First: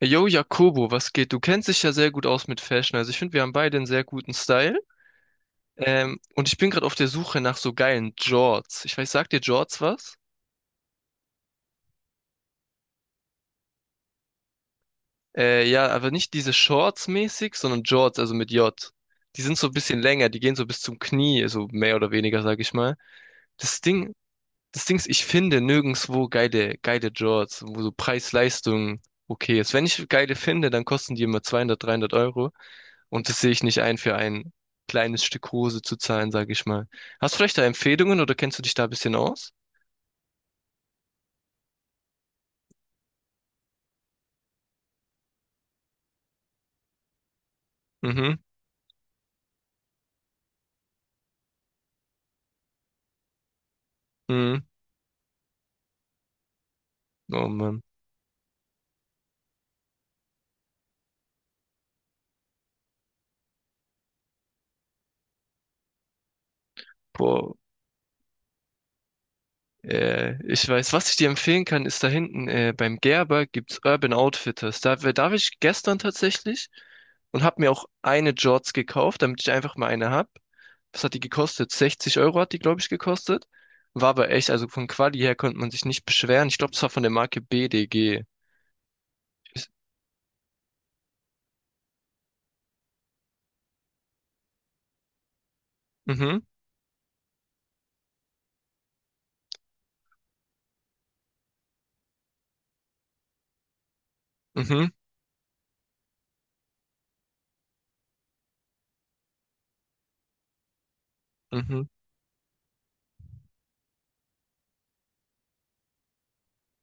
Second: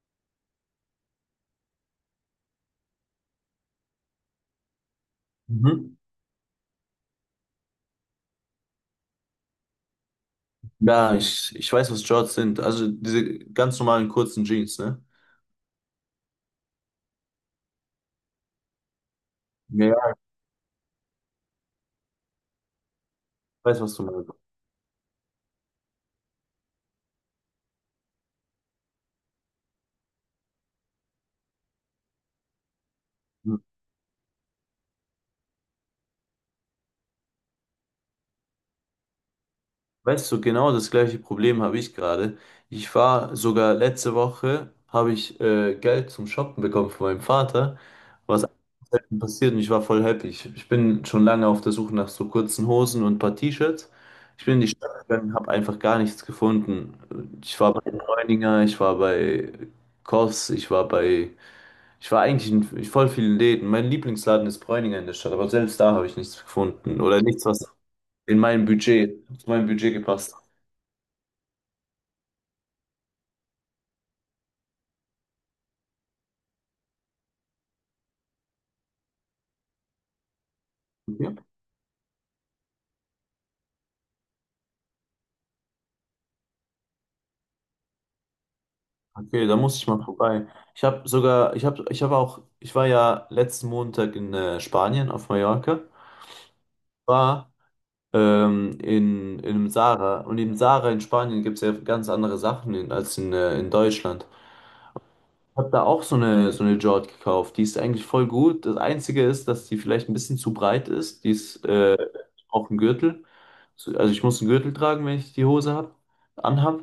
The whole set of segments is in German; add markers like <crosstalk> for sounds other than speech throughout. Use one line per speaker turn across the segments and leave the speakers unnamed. Yo, Jakobo, was geht? Du kennst dich ja sehr gut aus mit Fashion. Also ich finde, wir haben beide einen sehr guten Style.
Mhm.
Und ich bin gerade auf der Suche nach so geilen Jorts. Ich weiß, sagt dir Jorts was?
Ja, ich weiß, was Shorts sind. Also diese ganz normalen kurzen Jeans, ne?
Ja, aber nicht diese Shorts mäßig, sondern Jorts, also mit J. Die sind so ein
Ja,
bisschen
ja.
länger, die gehen so bis zum Knie, so mehr oder weniger, sag ich mal.
Ich weiß,
Das
was du
Ding,
meinst.
das Ding ist, ich finde nirgendwo geile Jorts, wo so Preis-Leistung okay ist. Wenn ich geile finde, dann kosten die immer 200, 300 Euro. Und das sehe
Mhm.
ich nicht ein, für ein kleines Stück Hose zu zahlen, sage ich mal. Hast du vielleicht da Empfehlungen oder kennst du dich da ein bisschen aus?
Weißt du, genau das gleiche Problem habe ich gerade. Ich war sogar letzte Woche, habe ich Geld zum Shoppen bekommen von meinem Vater,
Mhm,
was selten passiert, und ich war voll happy. Ich bin schon lange auf der Suche nach so kurzen Hosen und ein paar T-Shirts. Ich bin
mhm.
in die Stadt gegangen, habe einfach gar nichts gefunden.
Oh
Ich war
Mann.
bei Bräuninger, ich war bei Koss, ich war eigentlich in voll vielen Läden. Mein Lieblingsladen ist Bräuninger in der Stadt, aber selbst da habe ich nichts gefunden oder nichts,
Boah.
was zu meinem Budget gepasst
Äh,
hat.
ich weiß, was ich dir empfehlen kann, ist da hinten beim Gerber gibt's Urban Outfitters. Da war ich gestern tatsächlich und habe mir auch eine Jorts gekauft, damit ich einfach mal eine hab. Was hat die
Okay,
gekostet? 60 € hat die, glaube ich, gekostet. War aber echt, also von Quali her konnte man sich nicht beschweren. Ich glaube, das war von der Marke BDG.
okay, da
Ist-
muss ich mal vorbei. Ich war ja letzten Montag in Spanien auf Mallorca,
Mhm,
war in einem Zara, und im Zara in Spanien gibt es ja ganz andere Sachen als in Deutschland.
mhm,
Habe da auch so eine Jord gekauft. Die ist eigentlich voll gut. Das Einzige ist, dass die vielleicht ein bisschen zu breit ist. Die ist
mhm.
auch ein Gürtel. Also ich muss einen Gürtel tragen, wenn ich die Hose anhab.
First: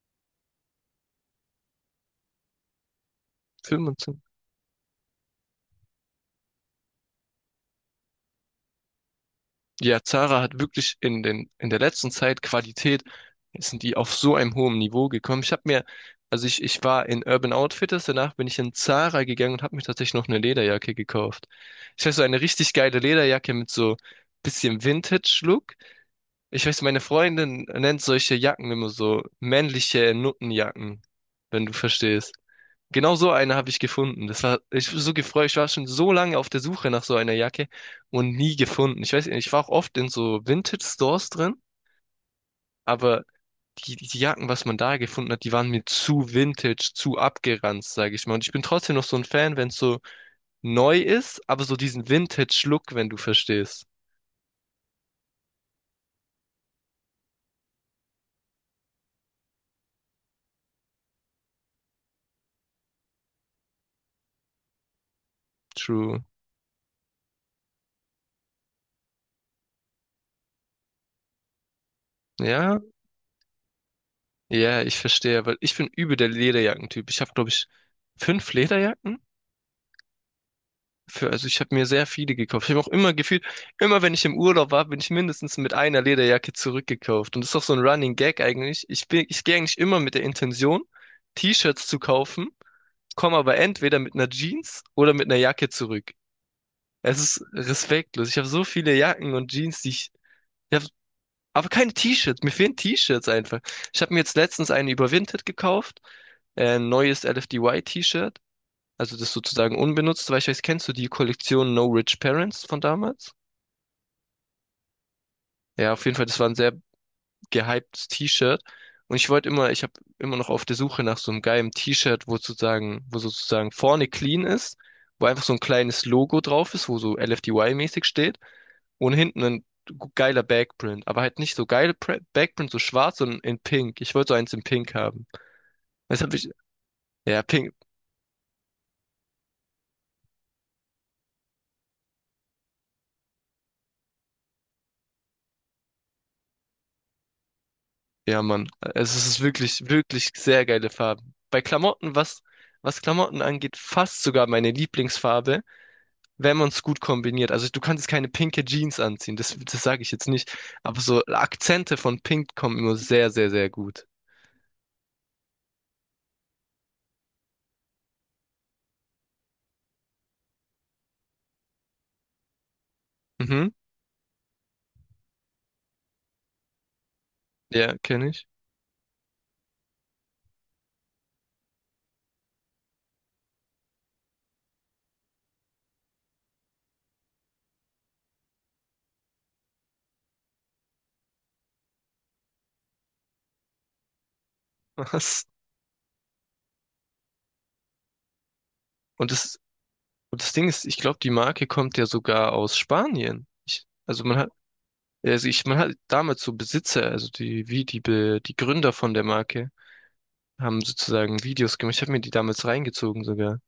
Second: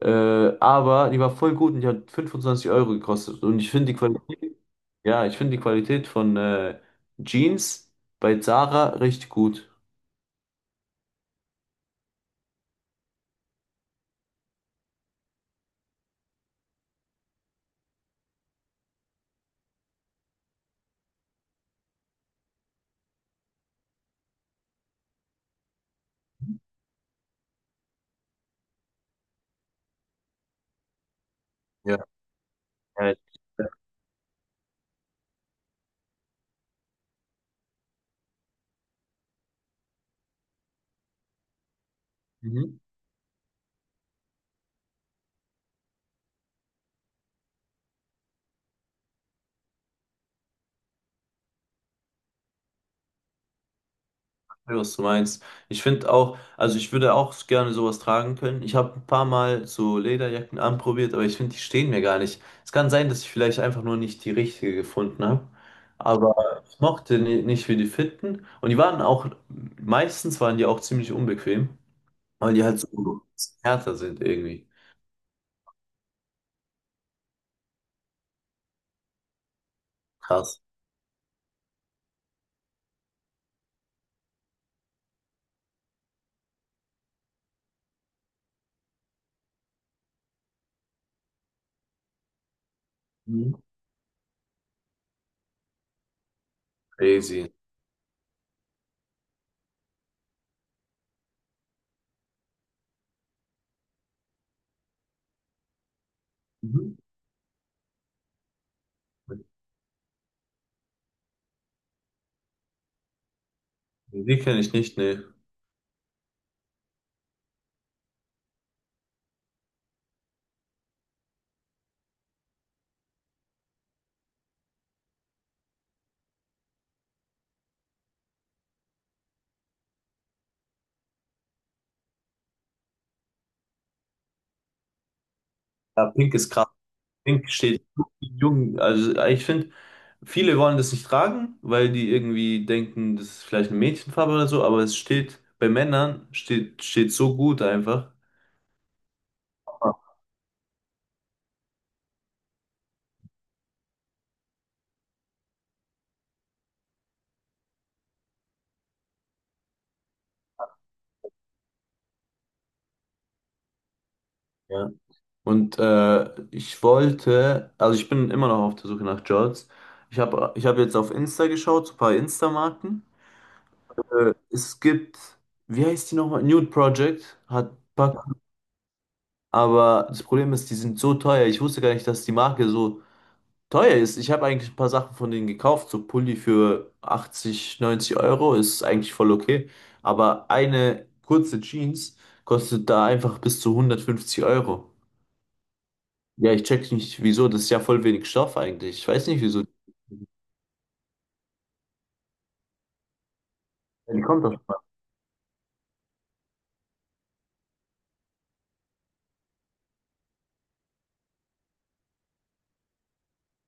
Äh, aber die war voll gut, und die hat 25 € gekostet. Und ich finde
Film
die
und so.
Qualität, ja, ich finde die Qualität von Jeans bei Zara richtig gut.
Ja, Zara hat wirklich in der letzten Zeit Qualität, sind die auf so einem hohen Niveau gekommen. Ich habe mir, also Ich war in Urban Outfitters, danach bin ich in Zara gegangen und habe mir tatsächlich noch eine Lederjacke gekauft. Ich weiß, so eine richtig geile Lederjacke mit so bisschen Vintage-Look. Ich weiß, meine Freundin nennt solche Jacken immer so männliche Nuttenjacken, wenn du
Ja.
verstehst.
Ja.
Genau so eine habe ich gefunden. Das war, ich war so gefreut. Ich war schon so lange auf der Suche nach so einer Jacke und nie gefunden. Ich weiß nicht, ich war auch oft in so Vintage-Stores drin,
Mhm.
aber die Jacken, was man da gefunden hat, die waren mir zu vintage, zu abgeranzt, sage ich mal. Und ich bin trotzdem noch so ein Fan, wenn es so neu ist, aber so diesen Vintage-Look, wenn du verstehst.
Ja, was du meinst. Ich finde auch, also ich würde auch gerne sowas tragen können. Ich habe ein paar Mal so Lederjacken anprobiert, aber ich finde, die stehen mir gar nicht. Es kann sein, dass ich vielleicht einfach nur nicht die richtige gefunden habe.
True.
Aber ich mochte nicht, wie die fitten. Meistens waren die auch ziemlich unbequem, weil die halt
Ja,
so härter sind irgendwie.
ja, ich verstehe, weil ich bin übel der Lederjackentyp. Ich habe, glaube ich, fünf Lederjacken.
Krass.
Für, also ich habe mir sehr viele gekauft. Ich habe auch immer gefühlt, immer wenn ich im Urlaub war, bin ich mindestens mit einer Lederjacke zurückgekauft. Und das ist auch so ein Running Gag eigentlich. Ich gehe eigentlich immer mit der Intention, T-Shirts zu kaufen, komme
Mhm.
aber entweder mit einer Jeans oder mit einer Jacke zurück. Es ist
Crazy.
respektlos. Ich habe so viele Jacken und Jeans, die ich, ich hab, aber keine T-Shirts. Mir fehlen T-Shirts einfach. Ich habe mir jetzt letztens eine überwintert gekauft, ein
Mhm.
neues LFDY-T-Shirt. Also das sozusagen unbenutzt, weil ich weiß, kennst du die Kollektion No Rich Parents von damals?
Die kenne ich nicht, ne.
Ja, auf jeden Fall, das war ein sehr gehyptes T-Shirt. Und ich wollte immer, ich habe immer noch auf der Suche nach so einem geilen T-Shirt, wo sozusagen vorne clean ist, wo einfach so ein kleines Logo drauf ist, wo so LFDY-mäßig steht und hinten ein geiler Backprint, aber halt nicht so geil Backprint, so schwarz, sondern in Pink. Ich wollte so eins in Pink haben.
Ja,
Das
pink
habe ich,
ist krass.
ja,
Pink
Pink,
steht jung. Also ich finde, viele wollen das nicht tragen, weil die irgendwie denken, das ist vielleicht eine Mädchenfarbe oder so, aber es steht bei Männern, steht so gut einfach.
Ja, Mann. Es ist wirklich, wirklich sehr geile Farben. Bei Klamotten, was Klamotten angeht, fast sogar meine Lieblingsfarbe, wenn man es gut kombiniert. Also du kannst keine pinke Jeans anziehen, das sage ich jetzt nicht. Aber so Akzente von Pink kommen immer sehr, sehr, sehr gut.
Ja. Und also ich bin immer noch auf der Suche nach Jorts. Ich hab jetzt auf Insta geschaut, so ein paar Insta-Marken.
Mhm.
Es gibt, wie heißt die nochmal? Nude Project hat
Ja,
Pack,
kenne ich.
aber das Problem ist, die sind so teuer. Ich wusste gar nicht, dass die Marke so teuer ist. Ich habe eigentlich ein paar Sachen von denen gekauft. So Pulli für 80, 90 € ist eigentlich voll okay. Aber eine kurze Jeans kostet da einfach bis zu 150 Euro.
Was?
Ja, ich check nicht, wieso. Das ist ja voll wenig Stoff eigentlich. Ich weiß
Und
nicht,
das,
wieso.
und das Ding ist, ich glaube, die Marke kommt ja sogar aus Spanien. Ich,
Ja, die
also man
kommt
hat,
auf.
also ich, Man hat damals so Besitzer, also die, wie die, Be- die Gründer von der Marke haben sozusagen Videos gemacht. Ich habe mir die damals reingezogen sogar.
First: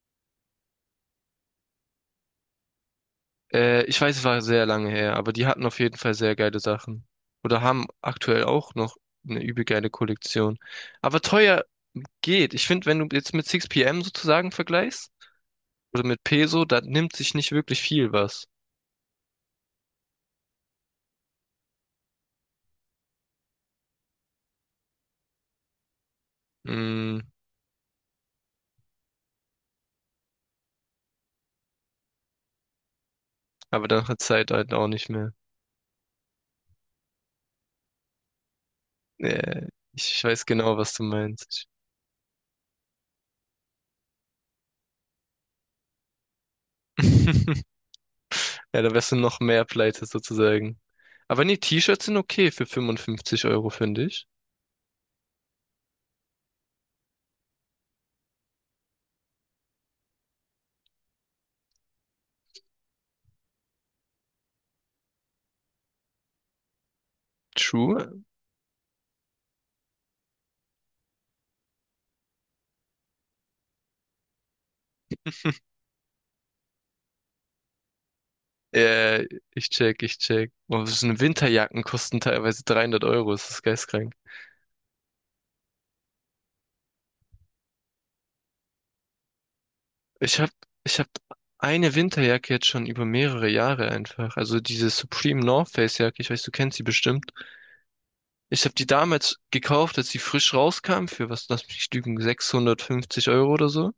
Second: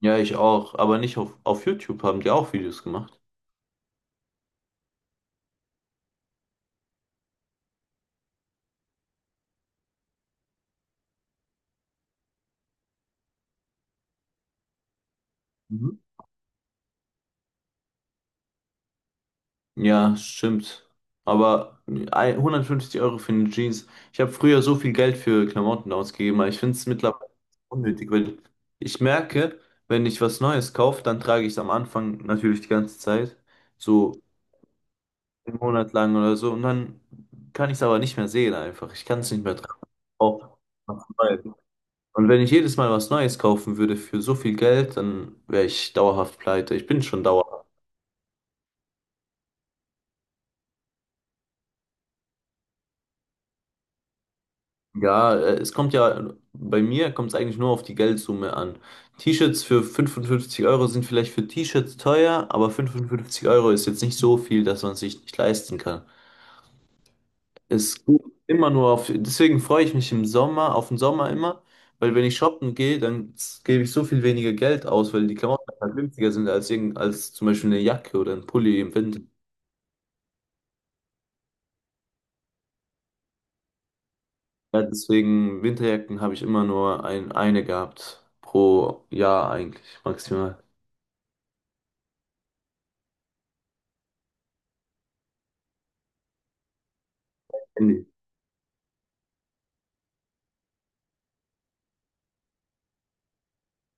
Ja, ich auch. Aber nicht auf YouTube haben die auch Videos gemacht.
Ich weiß, es war sehr lange her, aber die hatten auf jeden Fall sehr geile Sachen. Oder haben aktuell auch noch eine übel geile Kollektion. Aber teuer geht. Ich finde, wenn du jetzt mit 6pm sozusagen vergleichst, oder mit Peso, da nimmt sich nicht wirklich viel was.
Ja, stimmt. Aber 150 € für eine Jeans. Ich habe früher so viel Geld für Klamotten ausgegeben, aber ich finde es
Mm,
mittlerweile unnötig, weil ich merke, wenn ich was Neues kaufe, dann trage ich es am Anfang natürlich die ganze Zeit,
aber dann hat
so
Zeit halt auch nicht mehr.
einen Monat lang oder so, und dann kann ich es aber nicht mehr sehen einfach. Ich kann es nicht mehr
Äh,
tragen.
ich weiß
Auch
genau, was du
was Neues.
meinst.
Und wenn ich jedes Mal was Neues kaufen würde für so viel Geld, dann wäre ich dauerhaft pleite. Ich bin schon dauerhaft.
<laughs> Ja, da wärst du noch mehr pleite sozusagen. Aber nee, T-Shirts sind okay für 55 Euro, finde ich.
Ja, bei mir kommt es eigentlich nur auf die Geldsumme an. T-Shirts für 55 € sind vielleicht für T-Shirts teuer, aber 55 € ist jetzt nicht so viel, dass man sich nicht leisten kann. Es geht
True.
immer nur auf, deswegen freue ich mich auf den Sommer immer, weil wenn ich shoppen gehe, dann gebe ich so viel weniger Geld aus, weil die Klamotten halt günstiger sind als zum Beispiel eine Jacke oder ein Pulli im Winter.
Äh, ich check. Oh, so eine Winterjacken kosten teilweise 300 Euro. Das ist geistkrank.
Ja, deswegen Winterjacken habe ich immer nur eine gehabt pro Jahr eigentlich,
Ich hab,
maximal.
ich hab eine Winterjacke jetzt schon über mehrere Jahre einfach. Also diese Supreme North Face Jacke. Ich weiß, du kennst sie bestimmt. Ich habe die damals gekauft, als sie frisch rauskam, für was, lass mich nicht lügen, 650 € oder so.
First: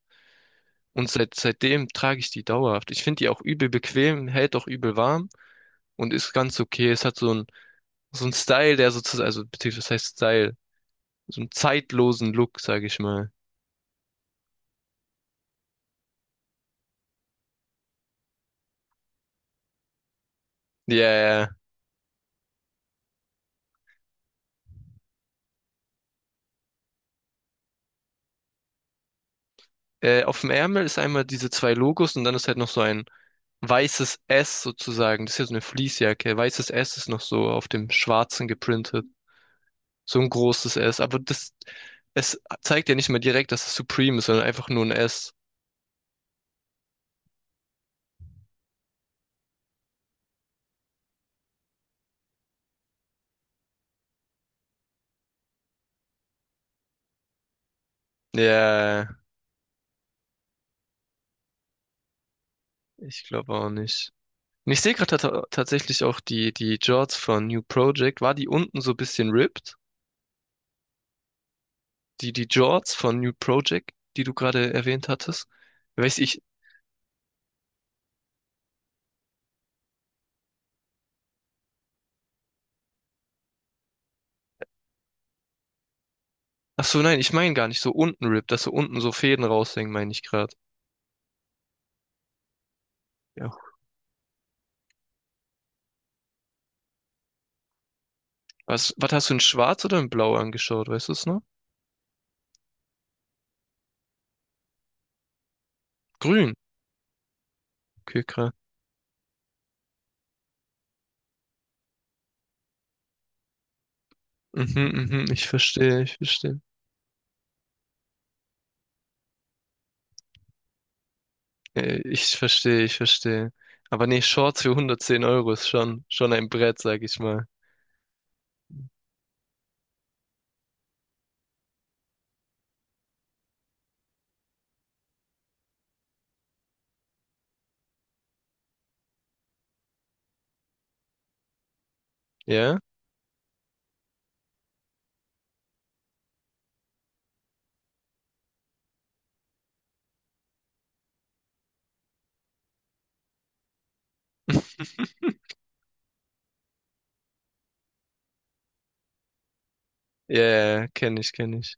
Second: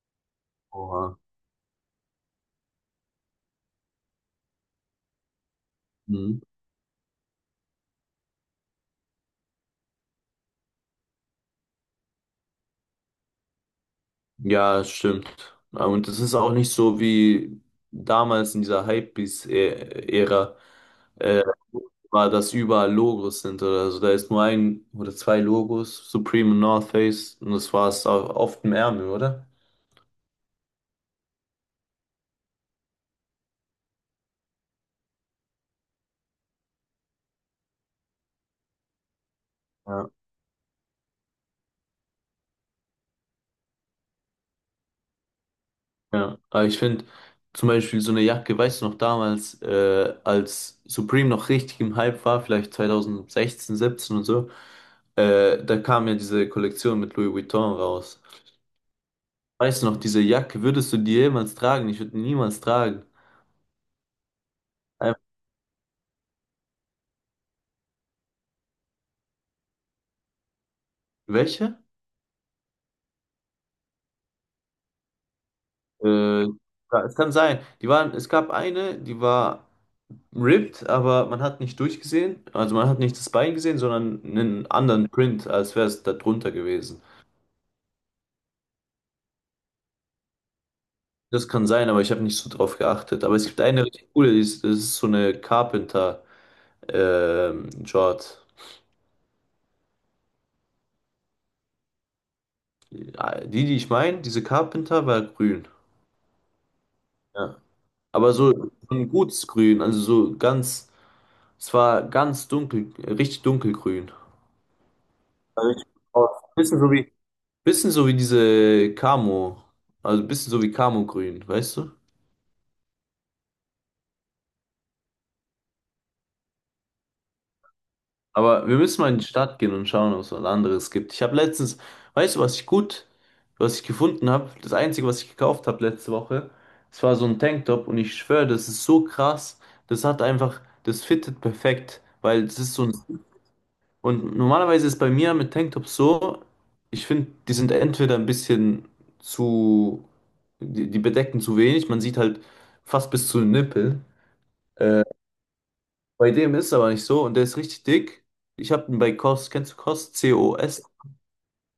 Und
Oha.
seit, seitdem trage ich die dauerhaft. Ich finde die auch übel bequem, hält auch übel warm und ist
Mhm.
ganz okay. Es hat so ein Style, der sozusagen, also, beziehungsweise, was heißt Style? So einen zeitlosen Look, sage ich mal.
Ja, das stimmt. Ja, und es ist auch nicht so wie damals in dieser Hypebeast-Ära
Ja,
äh,
ja.
war, dass überall Logos sind oder so. Da ist nur ein oder zwei Logos, Supreme und North Face, und das war es auch oft im Ärmel, oder?
Auf dem Ärmel ist einmal diese zwei Logos und dann ist halt noch so ein weißes S sozusagen. Das ist ja so eine Fleecejacke. Weißes S ist noch so auf dem Schwarzen geprintet.
Ja.
So ein großes S. Aber das, es zeigt ja nicht mal direkt, dass es Supreme ist, sondern einfach nur ein S.
Ja, aber ich finde zum Beispiel so eine Jacke, weißt du noch damals, als Supreme noch richtig im Hype war, vielleicht 2016, 17 und so, da kam ja diese Kollektion mit Louis Vuitton raus.
Ja,
Weißt du noch, diese Jacke, würdest du die jemals tragen? Ich würde die niemals tragen.
ich glaube auch nicht. Und ich sehe
Ähm,
gerade ta tatsächlich auch die Jorts von New Project. War die unten so ein bisschen ripped?
Welche?
Die Jorts von New Project, die du gerade erwähnt hattest? Weiß ich.
Ja, es kann sein. Es gab eine, die war ripped, aber man hat nicht durchgesehen. Also man hat nicht das Bein gesehen, sondern einen anderen Print, als wäre es da drunter
Ach so,
gewesen.
nein, ich meine gar nicht so unten Rip, dass so unten so Fäden raushängen, meine ich gerade.
Das kann sein, aber ich habe nicht so drauf geachtet. Aber es
Ja.
gibt eine richtig coole, das ist so eine Carpenter Short.
Was hast du in Schwarz oder in Blau angeschaut, weißt du es noch?
Die, die ich meine, diese Carpenter war grün.
Grün.
Ja.
Okay,
Aber so
krass.
so ein gutes Grün, also so ganz. Es war ganz dunkel, richtig dunkelgrün.
Mhm, ich
War richtig
verstehe, ich
aus.
verstehe.
Bisschen so wie, Bisschen so wie diese Camo. Also bisschen so wie Camo-Grün, weißt du?
Ich verstehe, ich verstehe. Aber nee, Shorts für 110 € ist schon, schon ein Brett, sag ich mal.
Aber wir müssen mal in die Stadt gehen und schauen, ob es was anderes gibt. Ich habe letztens, weißt du, was ich gefunden habe? Das Einzige, was ich gekauft habe letzte Woche, es war so ein Tanktop, und ich schwöre, das ist so krass. Das hat einfach, das fittet perfekt, weil es ist
Ja?
so ein. Und normalerweise ist bei mir mit Tanktops so, ich finde, die sind entweder ein bisschen zu, die bedecken zu wenig, man sieht halt fast bis zu den Nippeln.
<laughs>
Äh, Bei dem ist es aber nicht so, und der ist richtig dick. Ich habe ihn bei COS, kennst du COS? COS?
Ja, kenne ich, kenne ich.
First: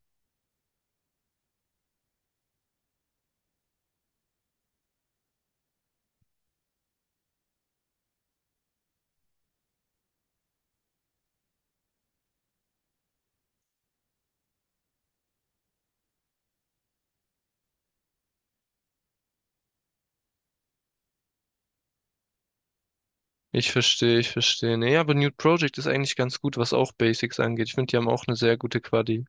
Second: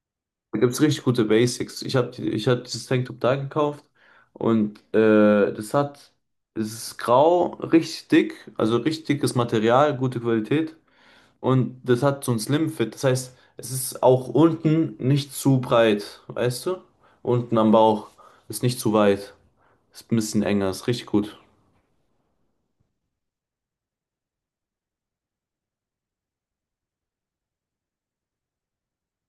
Da gibt es richtig gute Basics. Ich hab dieses Tanktop da gekauft, und es ist grau, richtig dick, also richtig dickes Material, gute Qualität. Und das hat so ein Slim Fit. Das heißt, es ist auch unten nicht zu breit, weißt du? Unten am Bauch ist nicht zu weit. Ist ein bisschen enger, ist richtig gut.
Ich verstehe, ich verstehe. Nee, aber Nude Project ist eigentlich ganz gut, was auch Basics angeht. Ich finde, die haben auch eine sehr gute Quali.